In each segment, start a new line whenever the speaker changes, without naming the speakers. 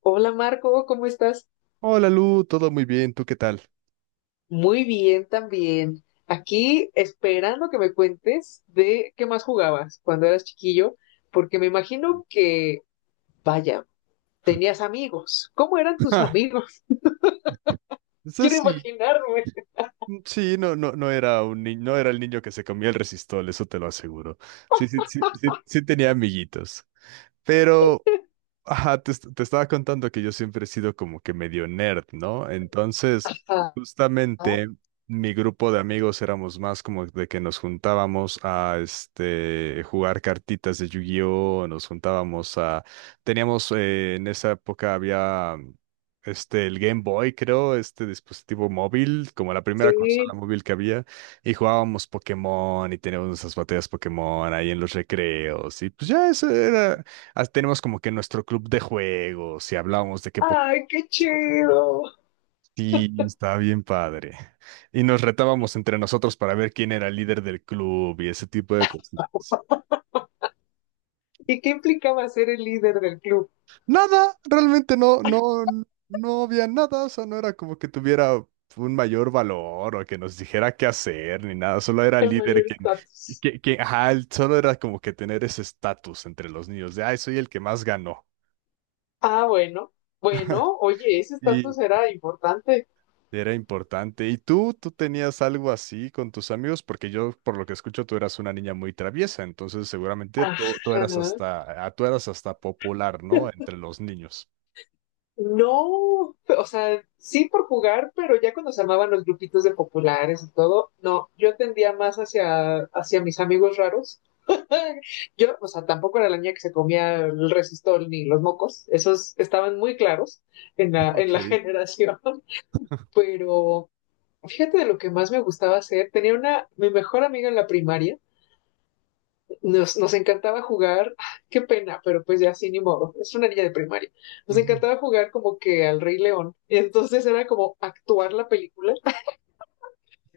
Hola Marco, ¿cómo estás?
Hola Lu, todo muy bien, ¿tú qué tal?
Muy bien también. Aquí esperando que me cuentes de qué más jugabas cuando eras chiquillo, porque me imagino que, vaya, tenías amigos. ¿Cómo eran tus
Ja,
amigos?
eso
Quiero
sí,
imaginarme.
mm, sí, no, no, no era un niño, no era el niño que se comía el resistol, eso te lo aseguro. Sí, sí, sí, sí, sí tenía amiguitos. Pero. Ajá, te estaba contando que yo siempre he sido como que medio nerd, ¿no? Entonces,
Ah,
justamente mi grupo de amigos éramos más como de que nos juntábamos a jugar cartitas de Yu-Gi-Oh, nos juntábamos a, teníamos en esa época había, este, el Game Boy, creo, este dispositivo móvil, como la primera consola
sí.
móvil que había, y jugábamos Pokémon y teníamos nuestras batallas Pokémon ahí en los recreos y pues ya eso era. Ah, tenemos como que nuestro club de juegos y hablamos de qué Pokémon.
Ay, qué chido.
Sí, estaba bien padre. Y nos retábamos entre nosotros para ver quién era el líder del club y ese tipo de cosas.
¿Y qué implicaba ser el líder del club?
Nada, realmente no, no, no había nada, o sea, no era como que tuviera un mayor valor o que nos dijera qué hacer ni nada, solo era el
El
líder
mayor
quien,
estatus.
que, ajá, solo era como que tener ese estatus entre los niños de, ay, soy el que más ganó.
Ah, bueno. Bueno, oye, ese estatus era importante.
Era importante. ¿Y tú tenías algo así con tus amigos? Porque yo, por lo que escucho, tú eras una niña muy traviesa, entonces seguramente tú
Ajá.
eras hasta, ah, tú eras hasta popular, ¿no? Entre los niños.
No, o sea, sí por jugar, pero ya cuando se armaban los grupitos de populares y todo, no, yo tendía más hacia mis amigos raros. Yo, o sea, tampoco era la niña que se comía el resistol ni los mocos, esos estaban muy claros en la,
Ok.
generación, pero fíjate de lo que más me gustaba hacer, tenía mi mejor amiga en la primaria, nos encantaba jugar, qué pena, pero pues ya sí, ni modo, es una niña de primaria. Nos
Ujú.
encantaba jugar como que al Rey León, entonces era como actuar la película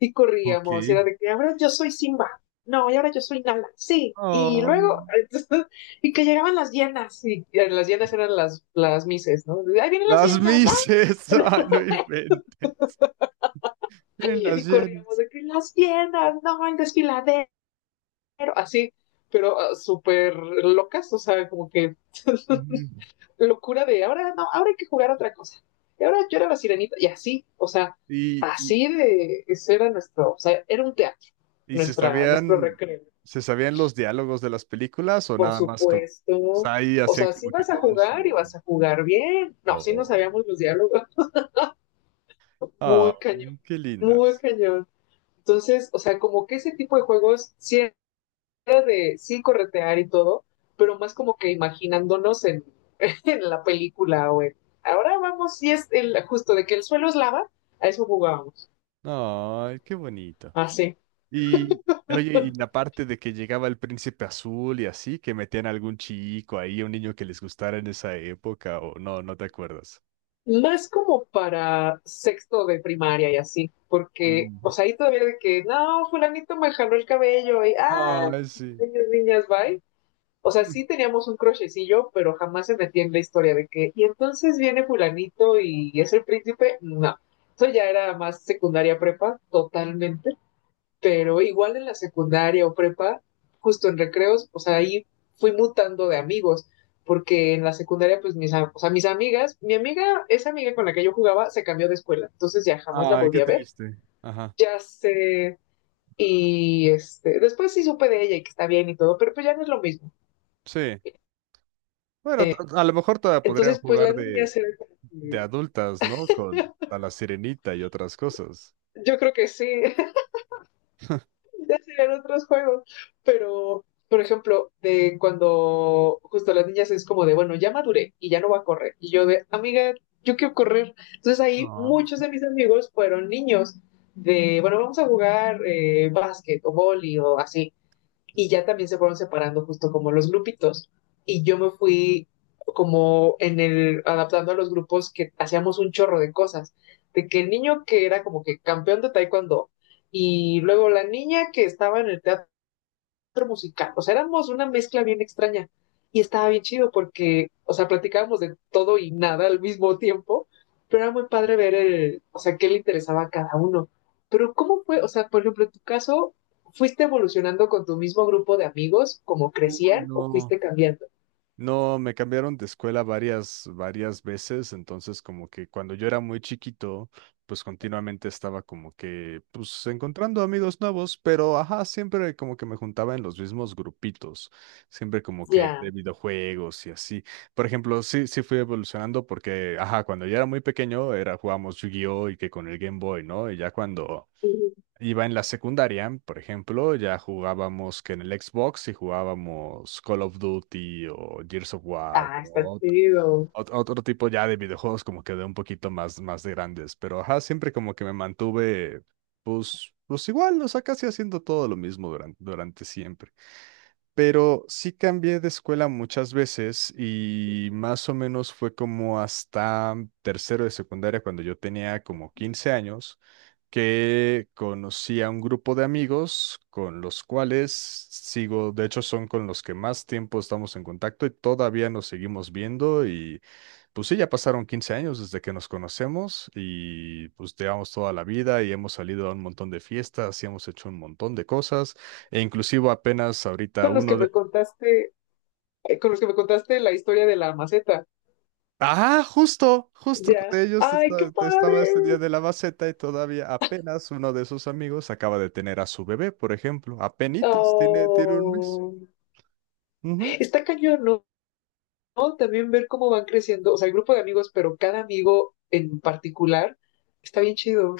y
Ok.
corríamos, y era de que ahora yo soy Simba, no, y ahora yo soy Nala, sí, y
Oh.
luego, entonces, y que llegaban las hienas, y las hienas eran las mises, ¿no? Ahí vienen las
Las
hienas, ¡ay!
mises, ay, no inventes. Tienen las
Y corríamos
llenas.
de que las hienas, no, el desfiladero, así, pero súper locas, o sea, como que
Ujú.
locura de ahora no, ahora hay que jugar otra cosa. Y ahora yo era la sirenita, y así, o sea,
¿Y, y,
así de eso era nuestro, o sea, era un teatro,
y se
nuestro
sabían,
recreo,
se sabían los diálogos de las películas o
por
nada más como, o
supuesto.
sea, ahí
O
hacían
sea, si
como que
vas a
todo el
jugar y
show?
vas a jugar bien. No, sí no
Oh.
sabíamos los diálogos.
Ah,
Muy cañón,
mm, qué
muy
lindas.
cañón. Entonces, o sea, como que ese tipo de juegos sí era de sí corretear y todo, pero más como que imaginándonos en, en la película, güey. Ahora vamos, y es justo de que el suelo es lava, a eso jugábamos,
Ay, qué bonito.
así.
Y, oye, y la parte de que llegaba el príncipe azul y así, que metían a algún chico ahí, un niño que les gustara en esa época, o no, no te acuerdas.
No es como para sexto de primaria y así, porque, o
Mm.
sea, ahí todavía de que, no, fulanito me jaló el cabello y, ah,
Ay, sí.
niños, niñas, bye. O sea,
Mm.
sí teníamos un crochecillo, pero jamás se metía en la historia de que, y entonces viene fulanito y es el príncipe, no. Eso ya era más secundaria prepa, totalmente. Pero igual en la secundaria o prepa, justo en recreos, o sea, ahí fui mutando de amigos, porque en la secundaria, pues mis, o sea, mis amigas, mi amiga, esa amiga con la que yo jugaba, se cambió de escuela, entonces ya jamás la
Ay, qué
volví a ver,
triste. Ajá.
ya sé, y este, después sí supe de ella y que está bien y todo, pero pues ya no es lo mismo.
Sí. Bueno, a lo mejor todavía podrían
Entonces, pues
jugar
las
de,
niñas eran como
de
que-
adultas, ¿no? Con a la sirenita y otras cosas.
yo creo que sí, ya serían otros juegos. Pero, por ejemplo, de cuando justo las niñas es como de, bueno, ya maduré y ya no va a correr. Y yo de, amiga, yo quiero correr. Entonces ahí
No.
muchos de mis amigos fueron niños de, bueno, vamos a jugar básquet o boli o así y ya también se fueron separando justo como los grupitos. Y yo me fui como en el adaptando a los grupos que hacíamos un chorro de cosas, de que el niño que era como que campeón de taekwondo y luego la niña que estaba en el teatro musical. O sea, éramos una mezcla bien extraña. Y estaba bien chido porque, o sea, platicábamos de todo y nada al mismo tiempo. Pero era muy padre ver, o sea, qué le interesaba a cada uno. Pero ¿cómo fue? O sea, por ejemplo, en tu caso, ¿fuiste evolucionando con tu mismo grupo de amigos como
Uy,
crecían o
no.
fuiste cambiando?
No, me cambiaron de escuela varias veces, entonces como que cuando yo era muy chiquito, pues continuamente estaba como que, pues encontrando amigos nuevos, pero ajá, siempre como que me juntaba en los mismos grupitos, siempre como que de
Ya.
videojuegos y así. Por ejemplo, sí, sí fui evolucionando porque, ajá, cuando yo era muy pequeño era jugábamos Yu-Gi-Oh y que con el Game Boy, ¿no? Y ya cuando
Ujú.
iba en la secundaria, por ejemplo, ya jugábamos que en el Xbox y jugábamos Call of Duty o Gears of War,
Ah, está
como
chido.
otro tipo ya de videojuegos como que de un poquito más, más de grandes. Pero ajá, siempre como que me mantuve, pues, pues igual, o sea, casi haciendo todo lo mismo durante siempre. Pero sí cambié de escuela muchas veces y más o menos fue como hasta tercero de secundaria cuando yo tenía como 15 años que conocí a un grupo de amigos con los cuales sigo, de hecho son con los que más tiempo estamos en contacto y todavía nos seguimos viendo y pues sí, ya pasaron 15 años desde que nos conocemos y pues llevamos toda la vida y hemos salido a un montón de fiestas y hemos hecho un montón de cosas e inclusive apenas ahorita
Con los que
uno.
me contaste, con los que me contaste la historia de la maceta.
Ah, justo
Ya.
de ellos
¡Ay, qué
estaba
padre!
este día de la maceta y todavía apenas uno de sus amigos acaba de tener a su bebé, por ejemplo. Apenitas, tiene un mes.
Oh.
Ujú.
Está cañón, ¿no? No, también ver cómo van creciendo, o sea, el grupo de amigos, pero cada amigo en particular está bien chido,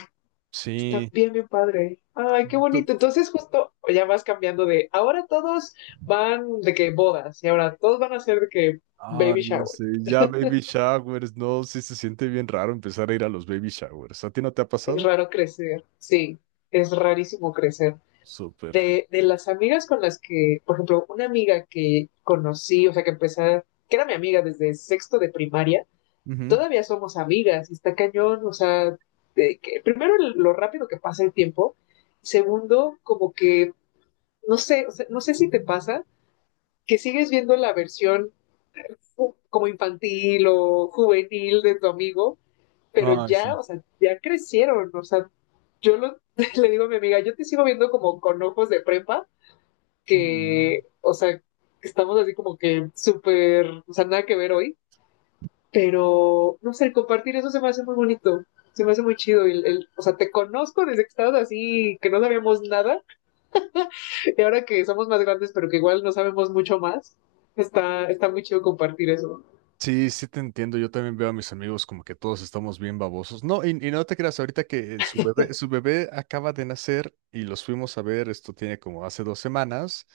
está
Sí.
bien, bien padre. Ay, qué
Tú-
bonito. Entonces, justo ya vas cambiando de ahora todos van de que bodas y ahora todos van a ser de que
Ah,
baby
ya
shower.
sé, ya baby showers, no, sí se siente bien raro empezar a ir a los baby showers. ¿A ti no te ha
Es
pasado?
raro crecer, sí, es rarísimo crecer.
Súper.
De las amigas con las que, por ejemplo, una amiga que conocí, o sea, que empecé, que era mi amiga desde sexto de primaria
Ujú.
todavía somos amigas y está cañón, o sea, de que, primero lo rápido que pasa el tiempo, segundo, como que, no sé, o sea, no sé si te pasa que sigues viendo la versión ju- como infantil o juvenil de tu amigo, pero
Ay,
ya,
sí.
o sea, ya crecieron, o sea, yo lo, le digo a mi amiga, yo te sigo viendo como con ojos de prepa,
Mm.
que, o sea, que estamos así como que súper, o sea, nada que ver hoy. Pero, no sé, el compartir eso se me hace muy bonito. Se me hace muy chido. El, o sea, te conozco desde que estabas así, que no sabíamos nada. Y ahora que somos más grandes, pero que igual no sabemos mucho más. Está muy chido compartir eso.
Sí, sí te entiendo. Yo también veo a mis amigos como que todos estamos bien babosos. No, y no te creas, ahorita que su bebé acaba de nacer y los fuimos a ver, esto tiene como hace 2 semanas.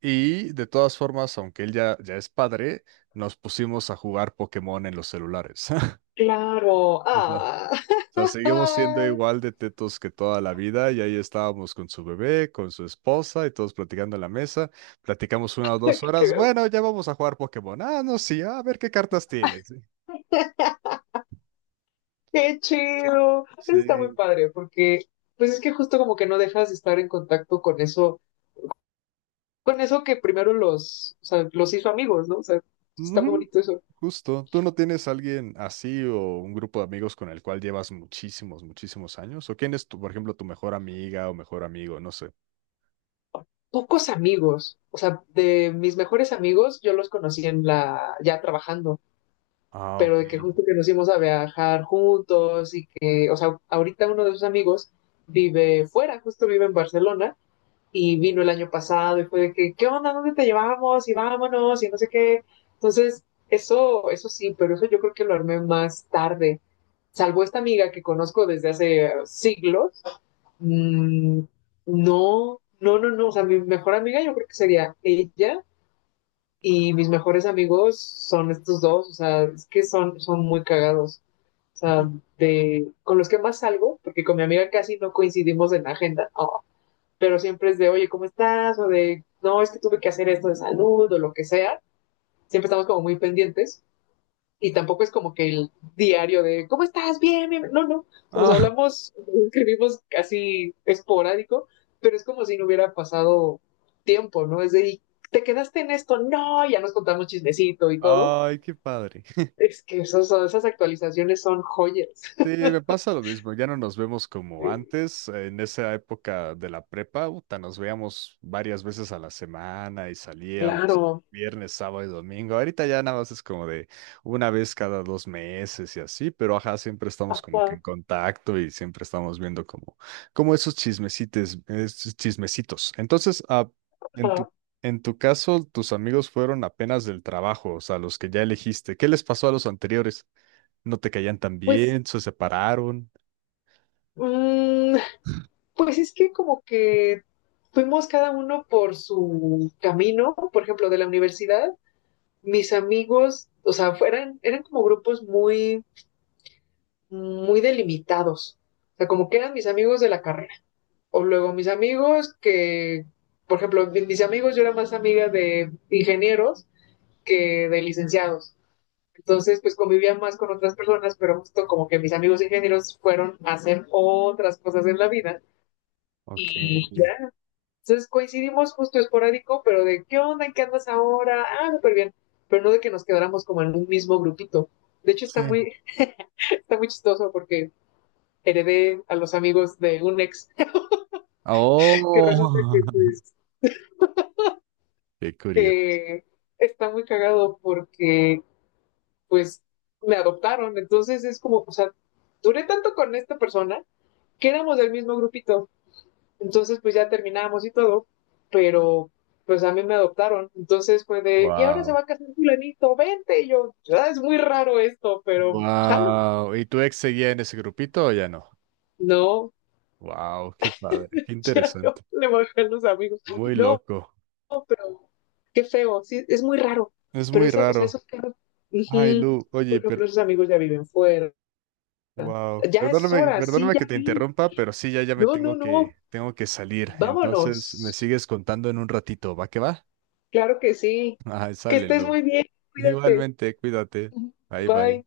Y de todas formas, aunque él ya, ya es padre, nos pusimos a jugar Pokémon en los celulares.
Claro.
O sea, o
Ah.
sea, seguimos siendo igual de tetos que toda la vida y ahí estábamos con su bebé, con su esposa y todos platicando en la mesa. Platicamos una o dos
Qué
horas. Bueno, ya vamos a jugar Pokémon. Ah, no, sí, a ver qué cartas tienes.
Qué chido. Eso está muy
Sí.
padre, porque pues es que justo como que no dejas de estar en contacto con eso que primero los, o sea, los hizo amigos, ¿no? O sea, está muy
Ujú.
bonito eso.
Justo. ¿Tú no tienes alguien así o un grupo de amigos con el cual llevas muchísimos, muchísimos años? ¿O quién es tu, por ejemplo, tu mejor amiga o mejor amigo? No sé.
Pocos amigos, o sea, de mis mejores amigos, yo los conocí en la, ya trabajando,
Ah,
pero
ok.
de que justo que nos íbamos a viajar juntos y que, o sea, ahorita uno de sus amigos vive fuera, justo vive en Barcelona y vino el año pasado y fue de que, ¿qué onda? ¿Dónde te llevamos? Y vámonos y no sé qué. Entonces, eso sí, pero eso yo creo que lo armé más tarde, salvo esta amiga que conozco desde hace siglos. Mm, no, no, no, no. O sea, mi mejor amiga yo creo que sería ella y mis mejores amigos son estos dos. O sea, es que son muy cagados. O sea, con los que más salgo, porque con mi amiga casi no coincidimos en la agenda, oh, pero siempre es de, oye, ¿cómo estás? O de, no, es que tuve que hacer esto de salud o lo que sea. Siempre estamos como muy pendientes y tampoco es como que el diario de ¿cómo estás? Bien, bien. No, no. Nos
Ah,
hablamos, escribimos casi esporádico, pero es como si no hubiera pasado tiempo, ¿no? Es de, ¿te quedaste en esto? No, ya nos contamos chismecito y todo.
ay, qué padre.
Es que esas actualizaciones son joyas.
Sí, me pasa lo mismo, ya no nos vemos como
Sí,
antes, en esa época de la prepa, puta, nos veíamos varias veces a la semana y salíamos
claro.
viernes, sábado y domingo, ahorita ya nada más es como de una vez cada 2 meses y así, pero ajá, siempre estamos como que en
Ajá,
contacto y siempre estamos viendo como, esos chismecites, esos chismecitos. Entonces, ah, en tu,
ajá.
en tu caso, tus amigos fueron apenas del trabajo, o sea, los que ya elegiste, ¿qué les pasó a los anteriores? No te caían tan
Pues,
bien, se separaron.
mmm, pues es que como que fuimos cada uno por su camino, por ejemplo, de la universidad, mis amigos, o sea, eran como grupos muy, muy delimitados. O sea, como que eran mis amigos de la carrera. O luego mis amigos que, por ejemplo, mis amigos, yo era más amiga de ingenieros que de licenciados. Entonces, pues convivía más con otras personas, pero justo como que mis amigos ingenieros fueron a hacer otras cosas en la vida
Ok.
y entonces coincidimos justo esporádico, pero de qué onda, en qué andas ahora, ah, súper bien, pero no de que nos quedáramos como en un mismo grupito. De hecho, está
Sí.
muy, está muy chistoso porque heredé a los amigos de un ex que resulta
Oh.
que pues
Qué curioso.
eh, está muy cagado porque pues me adoptaron. Entonces es como, o sea, duré tanto con esta persona que éramos del mismo grupito. Entonces, pues ya terminamos y todo, pero pues a mí me adoptaron. Entonces fue de, y ahora se va
Wow.
a casar fulanito, vente. Y yo, "Ah, es muy raro esto, pero jalo."
Wow. ¿Y tu ex seguía en ese grupito o ya no?
No,
Wow, qué padre, qué
ya
interesante.
no, le bajan los amigos.
Muy
No,
loco.
pero qué feo, sí, es muy raro.
Es
Pero
muy
eso, o sea,
raro.
esos casos,
Ay,
ujú,
Lu,
por
oye, pero
ejemplo, esos amigos ya viven fuera.
wow.
Ya es
Perdóname,
hora, sí,
perdóname
ya
que te
vi.
interrumpa, pero sí, ya, ya me
No, no,
tengo
no,
que, tengo que salir. Entonces, me
vámonos.
sigues contando en un ratito, ¿va que va?
Claro que sí.
Ay,
Que
sale,
estés
Lu.
muy bien, cuídate.
Igualmente, cuídate. Bye, bye.
Bye.